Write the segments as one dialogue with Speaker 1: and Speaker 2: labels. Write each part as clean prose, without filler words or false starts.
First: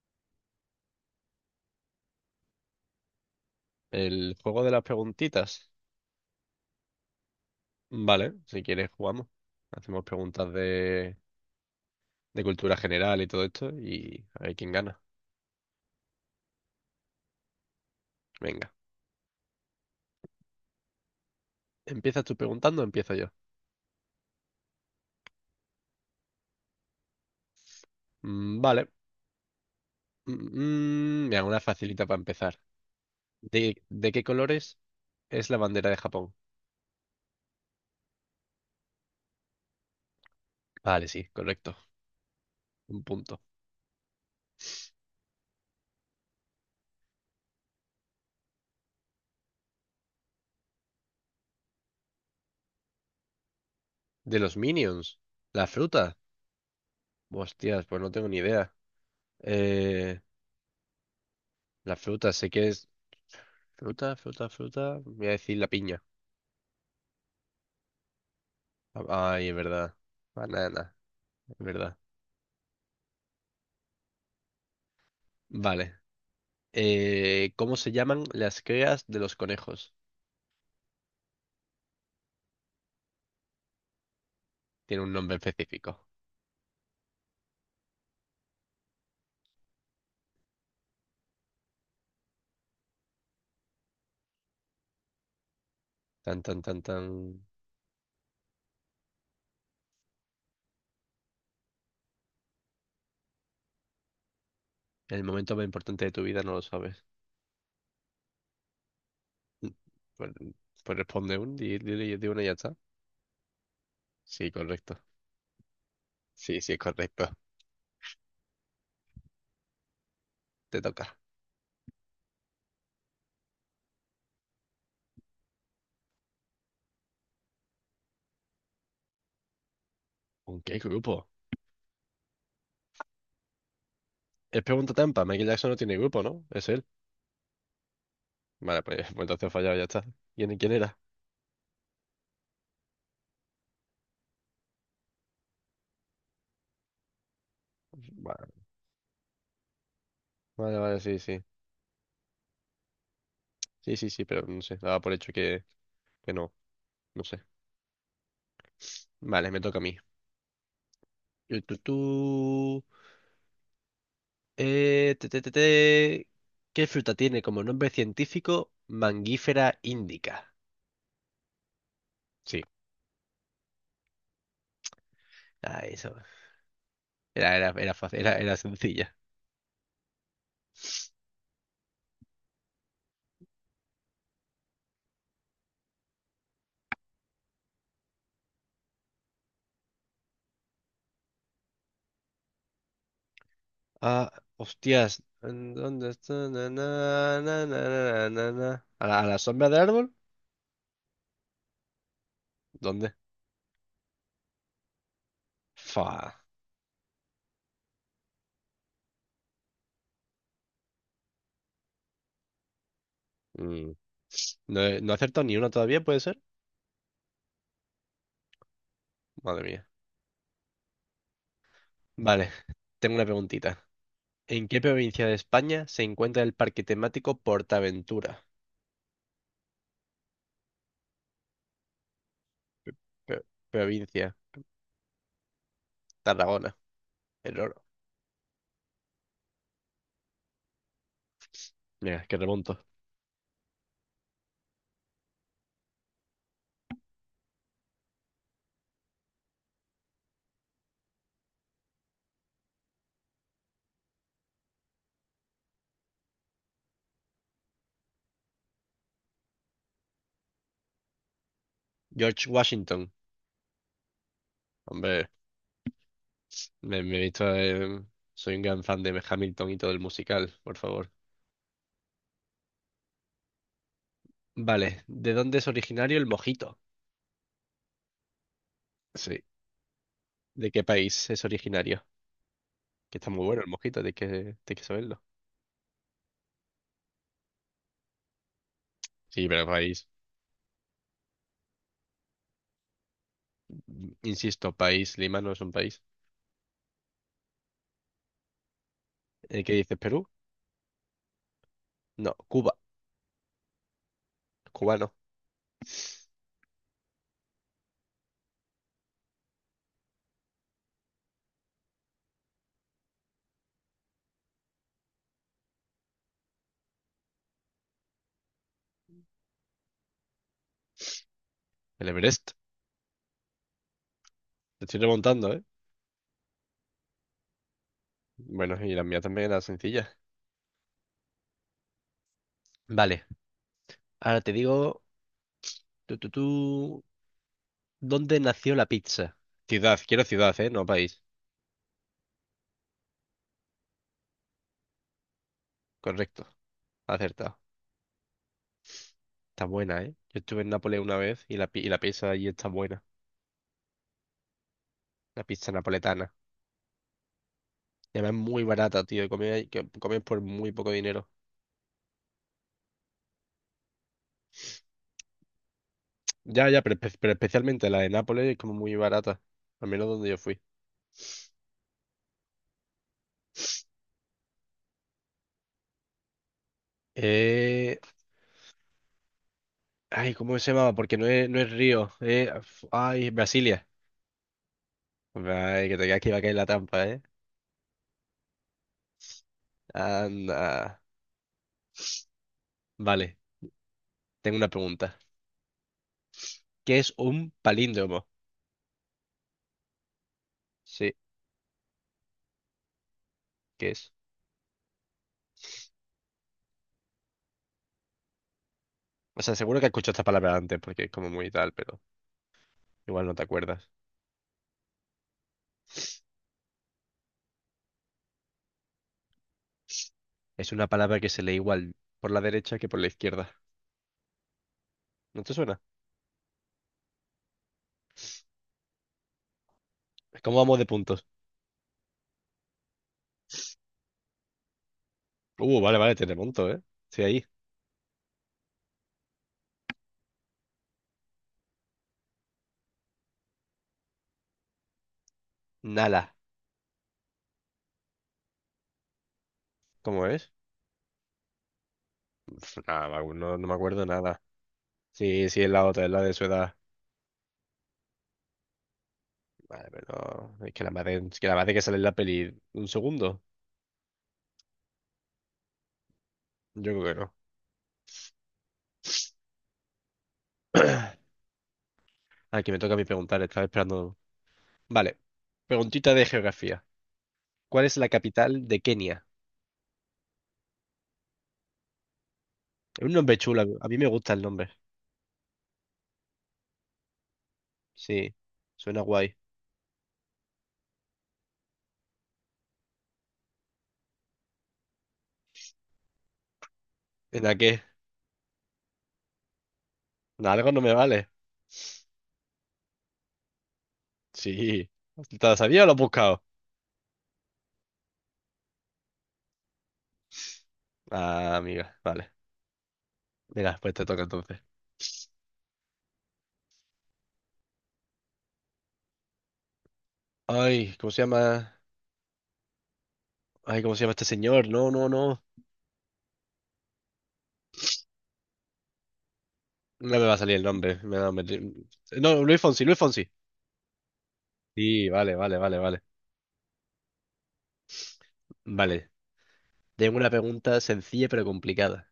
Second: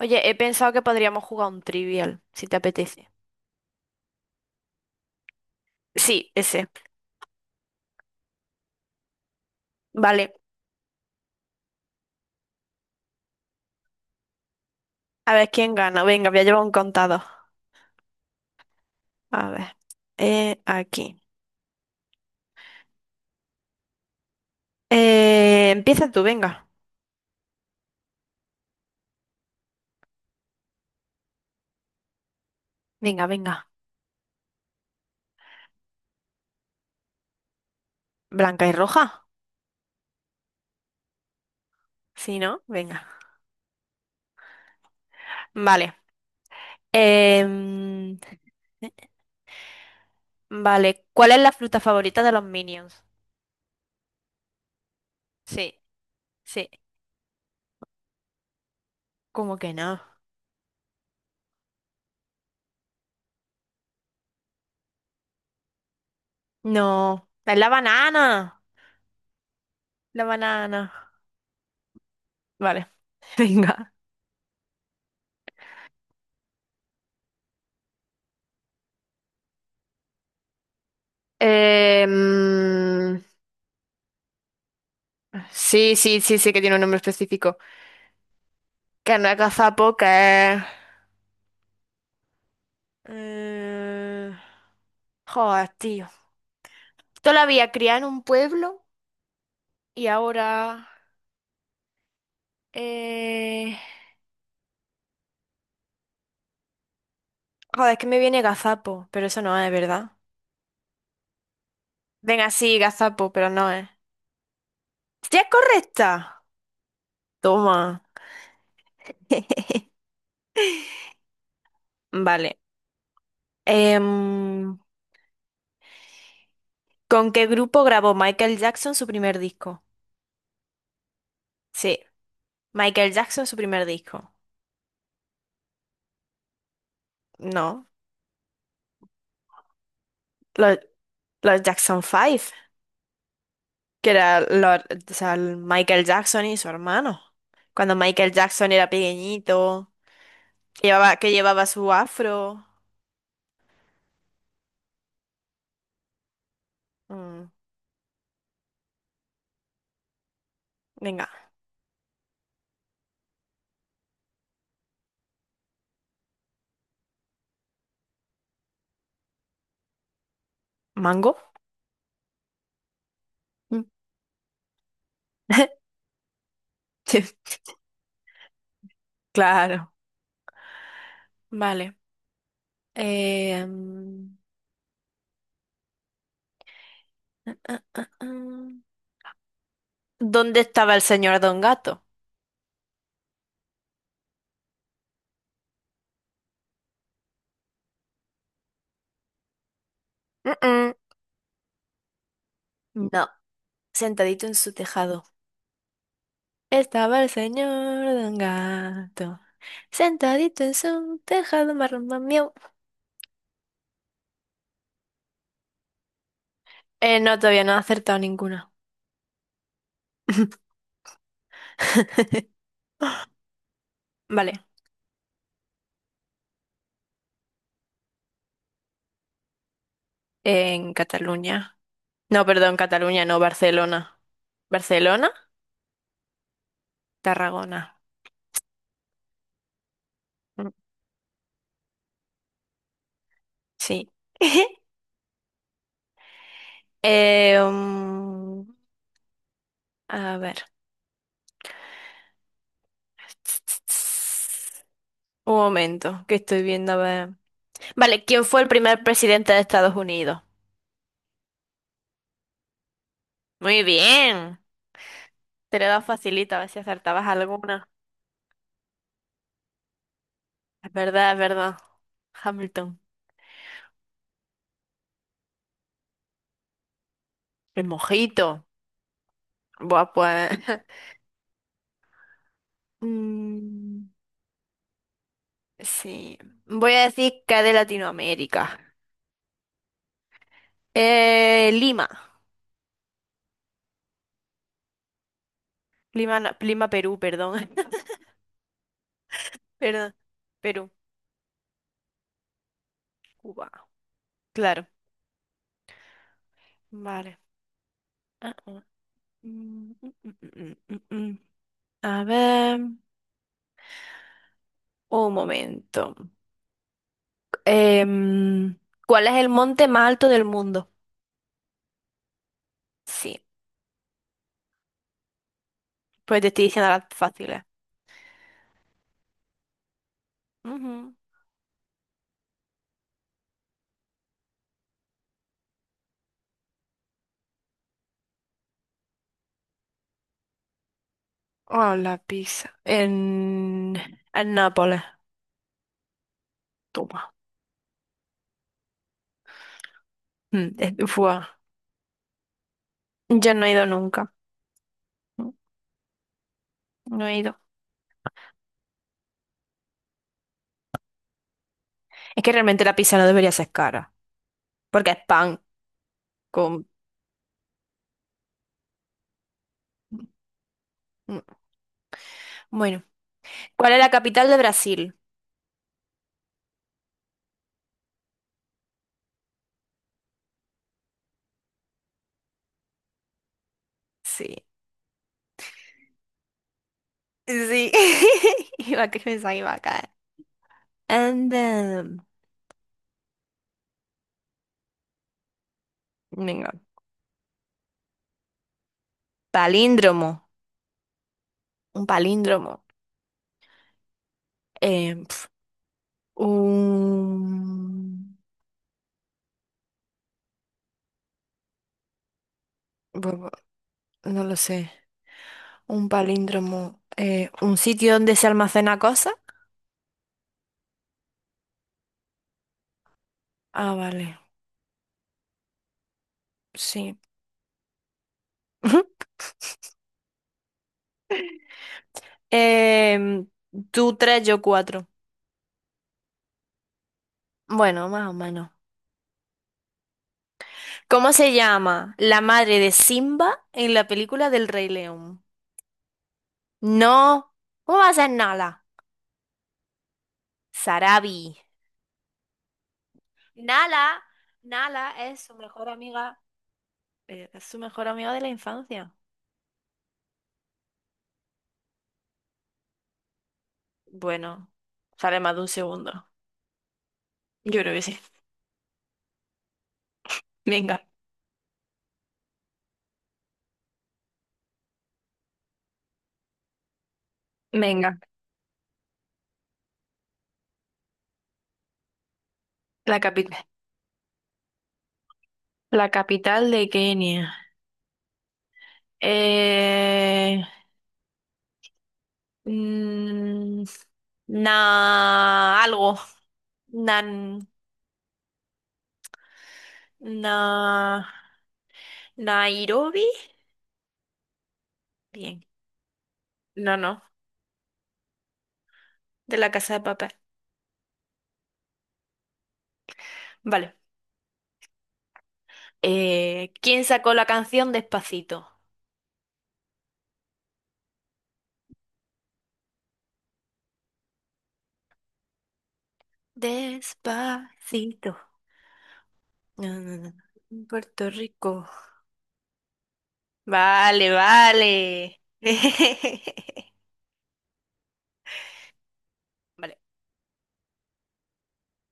Speaker 1: Oye, he pensado que podríamos jugar un trivial, si te apetece.
Speaker 2: El juego de las preguntitas.
Speaker 1: Sí, ese.
Speaker 2: Vale, si quieres jugamos. Hacemos
Speaker 1: Vale.
Speaker 2: preguntas de cultura general y todo esto, y a ver quién gana.
Speaker 1: A ver quién gana. Venga, voy a llevar un contador.
Speaker 2: Venga.
Speaker 1: A ver. Aquí.
Speaker 2: ¿Empiezas tú preguntando o empiezo yo?
Speaker 1: Empieza tú, venga.
Speaker 2: Vale. Mm, mira, una facilita para empezar.
Speaker 1: Venga, venga.
Speaker 2: De qué colores es la bandera de Japón?
Speaker 1: Blanca y roja.
Speaker 2: Vale, sí, correcto.
Speaker 1: Sí, ¿no?
Speaker 2: Un
Speaker 1: Venga.
Speaker 2: punto.
Speaker 1: Vale. Em, vale. ¿Cuál es la fruta favorita de los Minions?
Speaker 2: ¿De los Minions? ¿La
Speaker 1: Sí,
Speaker 2: fruta?
Speaker 1: sí.
Speaker 2: Hostias, pues no tengo ni idea.
Speaker 1: ¿Cómo que no?
Speaker 2: Eh, la fruta, sé que es... fruta, voy a decir la piña.
Speaker 1: No. Es la banana.
Speaker 2: Ah, ay, es verdad.
Speaker 1: La banana.
Speaker 2: Banana, es verdad.
Speaker 1: Vale. Venga.
Speaker 2: Vale. ¿Cómo se llaman las crías de los conejos?
Speaker 1: Em,
Speaker 2: Tiene un nombre
Speaker 1: Sí,
Speaker 2: específico.
Speaker 1: sí, sí, sí que tiene un nombre específico. Que no es gazapo, que es... eh, Joder, tío.
Speaker 2: Tan, tan, tan, tan.
Speaker 1: Yo la había criado en un pueblo y ahora... Eh...
Speaker 2: En el momento más importante de tu vida no lo sabes.
Speaker 1: Joder, es que me viene gazapo, pero eso no
Speaker 2: Mm,
Speaker 1: es, ¿verdad?
Speaker 2: Pues, pues responde un, di uno y
Speaker 1: Venga,
Speaker 2: ya está.
Speaker 1: sí, gazapo, pero no es.
Speaker 2: Sí, correcto.
Speaker 1: ¡Sí es correcta!
Speaker 2: Sí, sí, es correcto.
Speaker 1: Toma.
Speaker 2: Te toca.
Speaker 1: Vale. Em, ¿Con qué grupo grabó Michael Jackson su primer disco?
Speaker 2: ¿Con qué grupo?
Speaker 1: Sí, Michael Jackson su primer disco.
Speaker 2: Es pregunta trampa. Michael Jackson no tiene grupo, ¿no? Es él.
Speaker 1: No.
Speaker 2: Vale, pues, pues entonces he fallado, ya está. Quién
Speaker 1: Los,
Speaker 2: era?
Speaker 1: los Jackson Five, que era o sea, el Michael Jackson y su hermano. Cuando Michael
Speaker 2: Vale,
Speaker 1: Jackson era pequeñito,
Speaker 2: vale,
Speaker 1: que
Speaker 2: vale,
Speaker 1: llevaba,
Speaker 2: sí,
Speaker 1: que
Speaker 2: sí.
Speaker 1: llevaba su afro.
Speaker 2: Sí, sí, sí, pero no sé. Daba por hecho que no. No sé.
Speaker 1: Mm,
Speaker 2: Vale, me toca a mí.
Speaker 1: Venga,
Speaker 2: Tu, tu, tu. Te, te, te, te. ¿Qué fruta tiene como nombre científico Mangífera indica?
Speaker 1: ¿mango?
Speaker 2: Sí.
Speaker 1: Mm.
Speaker 2: Ah, eso.
Speaker 1: Sí,
Speaker 2: Era fácil, era sencilla.
Speaker 1: claro, vale. Eh, mm, ah, ah, ah, ah. ¿Dónde estaba el señor Don Gato?
Speaker 2: Ah, hostias. ¿En ¿dónde está? Na, na, na, na, na, na, na. A la sombra del árbol?
Speaker 1: Mm, mm.
Speaker 2: ¿Dónde?
Speaker 1: No, sentadito en su tejado.
Speaker 2: Fa.
Speaker 1: Estaba el señor Don Gato, sentadito en su tejado, marrón.
Speaker 2: Mm. No he acertado ni una todavía, ¿puede ser?
Speaker 1: No, todavía no he acertado ninguna.
Speaker 2: Madre mía. Vale, tengo una preguntita.
Speaker 1: Vale,
Speaker 2: ¿En qué provincia de España se encuentra el parque temático Portaventura?
Speaker 1: en Cataluña. No, perdón, Cataluña, no,
Speaker 2: Pro-
Speaker 1: Barcelona.
Speaker 2: provincia,
Speaker 1: ¿Barcelona?
Speaker 2: Tarragona, el
Speaker 1: Tarragona.
Speaker 2: oro.
Speaker 1: Mm,
Speaker 2: Mira, que remonto.
Speaker 1: sí. Eh, um, a ver. Un momento, que estoy viendo, a ver. Vale, ¿quién fue el primer presidente de Estados Unidos?
Speaker 2: George Washington,
Speaker 1: Muy bien.
Speaker 2: hombre,
Speaker 1: Te lo he dado facilita, a ver si
Speaker 2: me he
Speaker 1: acertabas
Speaker 2: visto,
Speaker 1: alguna.
Speaker 2: soy un gran fan de Hamilton y todo el musical, por
Speaker 1: Es
Speaker 2: favor.
Speaker 1: verdad, es verdad. Hamilton.
Speaker 2: Vale, ¿de dónde es originario el mojito?
Speaker 1: El mojito.
Speaker 2: Sí.
Speaker 1: Buah, pues.
Speaker 2: ¿De qué país es originario? Que está muy bueno el mojito,
Speaker 1: Mm,
Speaker 2: hay tienes que saberlo.
Speaker 1: sí. Voy a decir que de Latinoamérica.
Speaker 2: Sí, pero país,
Speaker 1: Lima.
Speaker 2: insisto, país, Lima no es un país.
Speaker 1: Lima, Perú, perdón.
Speaker 2: ¿Qué dices,
Speaker 1: Perdón.
Speaker 2: Perú?
Speaker 1: Perú,
Speaker 2: No, Cuba,
Speaker 1: Cuba. Claro.
Speaker 2: cubano.
Speaker 1: Vale. Ah, ah. Mm, mm, mm, mm, mm, mm. A ver. Un momento. Em, ¿Cuál es el monte más alto del mundo?
Speaker 2: El Everest,
Speaker 1: Sí.
Speaker 2: te estoy remontando, ¿eh?
Speaker 1: Pues te estoy diciendo las fáciles.
Speaker 2: Bueno, y la mía también era sencilla.
Speaker 1: Ujú.
Speaker 2: Vale, ahora te digo. Tú, tú, tú. ¿Dónde nació la pizza? Ciudad, quiero ciudad, ¿eh? No país.
Speaker 1: Oh, la pizza. En Nápoles.
Speaker 2: Correcto,
Speaker 1: Toma.
Speaker 2: acertado. Está buena, ¿eh? Yo estuve en Nápoles una
Speaker 1: Fue.
Speaker 2: vez y y la pizza allí está buena.
Speaker 1: Yo no he ido nunca.
Speaker 2: La
Speaker 1: No
Speaker 2: pizza napoletana.
Speaker 1: no he ido.
Speaker 2: Y además es muy barata, tío. Y comí, que comí por muy poco dinero.
Speaker 1: Es que realmente la pizza no debería ser cara, porque es pan
Speaker 2: Ya,
Speaker 1: con...
Speaker 2: pero, pero especialmente la de Nápoles es como muy barata. Al menos donde yo fui.
Speaker 1: Mm. Bueno, ¿cuál es la capital de Brasil?
Speaker 2: Eh... Ay, ¿cómo se llamaba? Porque no es Río. Ay, Brasilia.
Speaker 1: Sí,
Speaker 2: Ay, que te creas que iba a caer en la trampa, ¿eh?
Speaker 1: sí. Iba a pensar que iba a caer.
Speaker 2: Anda.
Speaker 1: And then,
Speaker 2: Vale, tengo una pregunta.
Speaker 1: venga,
Speaker 2: ¿Que es un palíndromo?
Speaker 1: palíndromo,
Speaker 2: Sí,
Speaker 1: un palíndromo.
Speaker 2: ¿qué es?
Speaker 1: Eh, pf, un...
Speaker 2: O sea, seguro que has escuchado esta palabra antes porque es como muy tal, pero igual no te
Speaker 1: bueno,
Speaker 2: acuerdas.
Speaker 1: no lo sé. Un palíndromo. Un sitio donde se almacena cosa.
Speaker 2: Es una palabra que se lee igual por la derecha que por la izquierda.
Speaker 1: Ah, vale,
Speaker 2: ¿No te suena?
Speaker 1: sí.
Speaker 2: ¿Cómo vamos de puntos?
Speaker 1: Eh, Tú tres, yo cuatro.
Speaker 2: Vale, vale, te remonto, ¿eh? Sí, ahí.
Speaker 1: Bueno, más o menos. ¿Cómo se llama la madre de Simba en la película del Rey León?
Speaker 2: Nala.
Speaker 1: No. ¿Cómo va a ser Nala?
Speaker 2: ¿Cómo es?
Speaker 1: Sarabi.
Speaker 2: Nada, no, no no me acuerdo
Speaker 1: Nala,
Speaker 2: nada.
Speaker 1: Nala es
Speaker 2: Sí,
Speaker 1: su
Speaker 2: sí, es la
Speaker 1: mejor
Speaker 2: otra, es la de
Speaker 1: amiga,
Speaker 2: su edad.
Speaker 1: es su mejor amiga de la infancia.
Speaker 2: Vale, pero no, es que la madre, es que la madre que sale en la peli un segundo.
Speaker 1: Bueno, sale más de un segundo.
Speaker 2: Yo creo que no.
Speaker 1: Yo creo que sí. Venga,
Speaker 2: Aquí me toca a mí preguntar, estaba esperando. Vale, preguntita de geografía. ¿Cuál es la
Speaker 1: venga.
Speaker 2: capital de Kenia? Es un
Speaker 1: La
Speaker 2: nombre chulo,
Speaker 1: capital,
Speaker 2: a mí me gusta el nombre.
Speaker 1: la capital de Kenia.
Speaker 2: Sí, suena guay.
Speaker 1: Eh, Mm, Na, algo. Nan,
Speaker 2: ¿En a qué? ¿En
Speaker 1: na,
Speaker 2: algo no me vale?
Speaker 1: Nairobi.
Speaker 2: Sí. ¿Te lo
Speaker 1: Bien.
Speaker 2: sabía o lo has buscado?
Speaker 1: No, no. De la Casa de Papel.
Speaker 2: Ah, amiga, vale. Mira, pues
Speaker 1: Vale.
Speaker 2: te toca entonces.
Speaker 1: ¿Quién sacó la canción Despacito?
Speaker 2: Ay, ¿cómo se llama? Ay, ¿cómo se llama este señor? No, no, no.
Speaker 1: Despacito. No,
Speaker 2: No
Speaker 1: no,
Speaker 2: me
Speaker 1: no.
Speaker 2: va a salir el
Speaker 1: En
Speaker 2: nombre. Me va
Speaker 1: Puerto
Speaker 2: a meter-
Speaker 1: Rico.
Speaker 2: No, Luis Fonsi, Luis Fonsi.
Speaker 1: Vale,
Speaker 2: Sí, vale,
Speaker 1: vale.
Speaker 2: vale, vale, vale. Vale.
Speaker 1: Vale,
Speaker 2: Tengo una pregunta sencilla pero complicada.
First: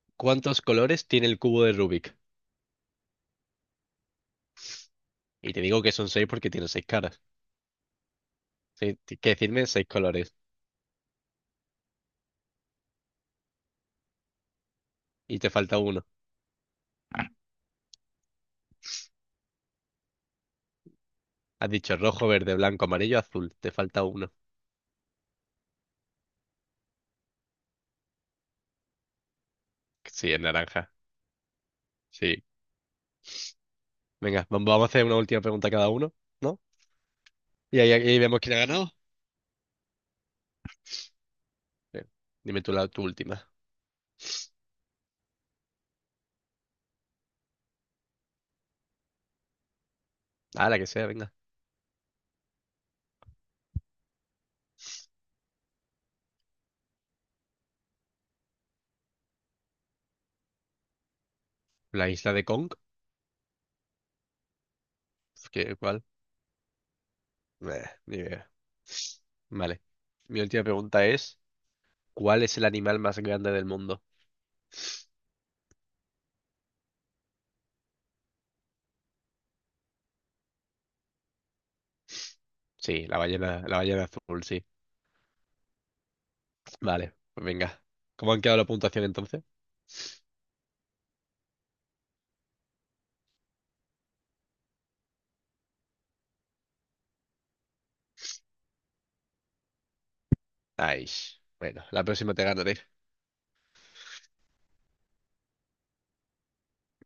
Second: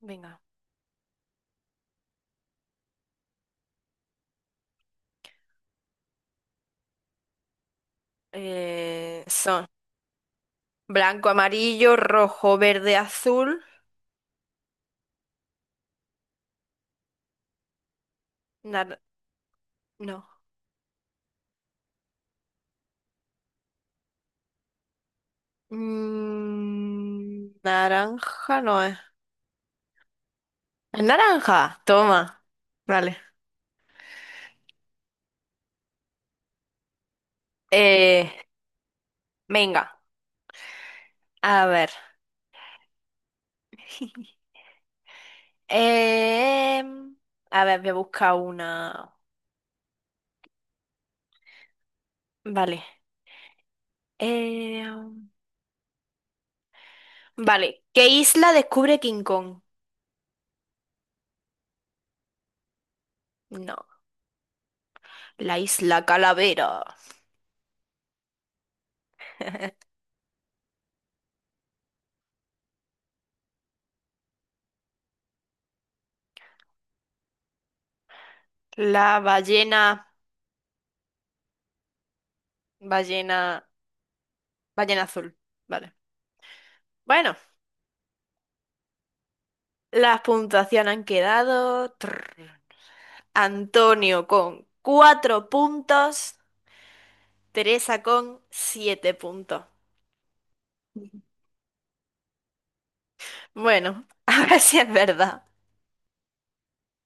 Speaker 1: venga.
Speaker 2: ¿Cuántos colores tiene el cubo de Rubik? Y te digo que son seis porque tiene seis caras. Sí, tienes que
Speaker 1: Son
Speaker 2: decirme seis colores.
Speaker 1: blanco, amarillo, rojo, verde, azul.
Speaker 2: Y te falta uno.
Speaker 1: nar- No.
Speaker 2: Has dicho rojo, verde, blanco, amarillo, azul. Te falta uno.
Speaker 1: Naranja no es.
Speaker 2: Sí, es naranja.
Speaker 1: Es naranja, toma.
Speaker 2: Sí.
Speaker 1: Vale.
Speaker 2: Venga, vamos a hacer una última pregunta cada uno, ¿no? Y ahí
Speaker 1: Eh,
Speaker 2: vemos quién ha ganado.
Speaker 1: Venga, a ver.
Speaker 2: Bien. Dime tú la tu última.
Speaker 1: Em, a ver, voy a buscar una.
Speaker 2: Ah, la que sea, venga.
Speaker 1: Vale. Em, vale. ¿Qué isla descubre King Kong?
Speaker 2: La isla de Kong.
Speaker 1: No.
Speaker 2: Pues,
Speaker 1: La
Speaker 2: Cuál?
Speaker 1: isla Calavera.
Speaker 2: Ni idea. Vale. Mi última pregunta es, ¿cuál es el animal más grande del mundo?
Speaker 1: La ballena.
Speaker 2: Sí,
Speaker 1: Ballena.
Speaker 2: la ballena azul, sí.
Speaker 1: Ballena azul. Vale.
Speaker 2: Vale,
Speaker 1: Bueno,
Speaker 2: pues venga. ¿Cómo han quedado la puntuación entonces?
Speaker 1: las puntuaciones han quedado. Trrr. Antonio con cuatro puntos, Teresa con siete puntos.
Speaker 2: Ay, bueno, la próxima te ganaré.
Speaker 1: Bueno, a ver si es verdad.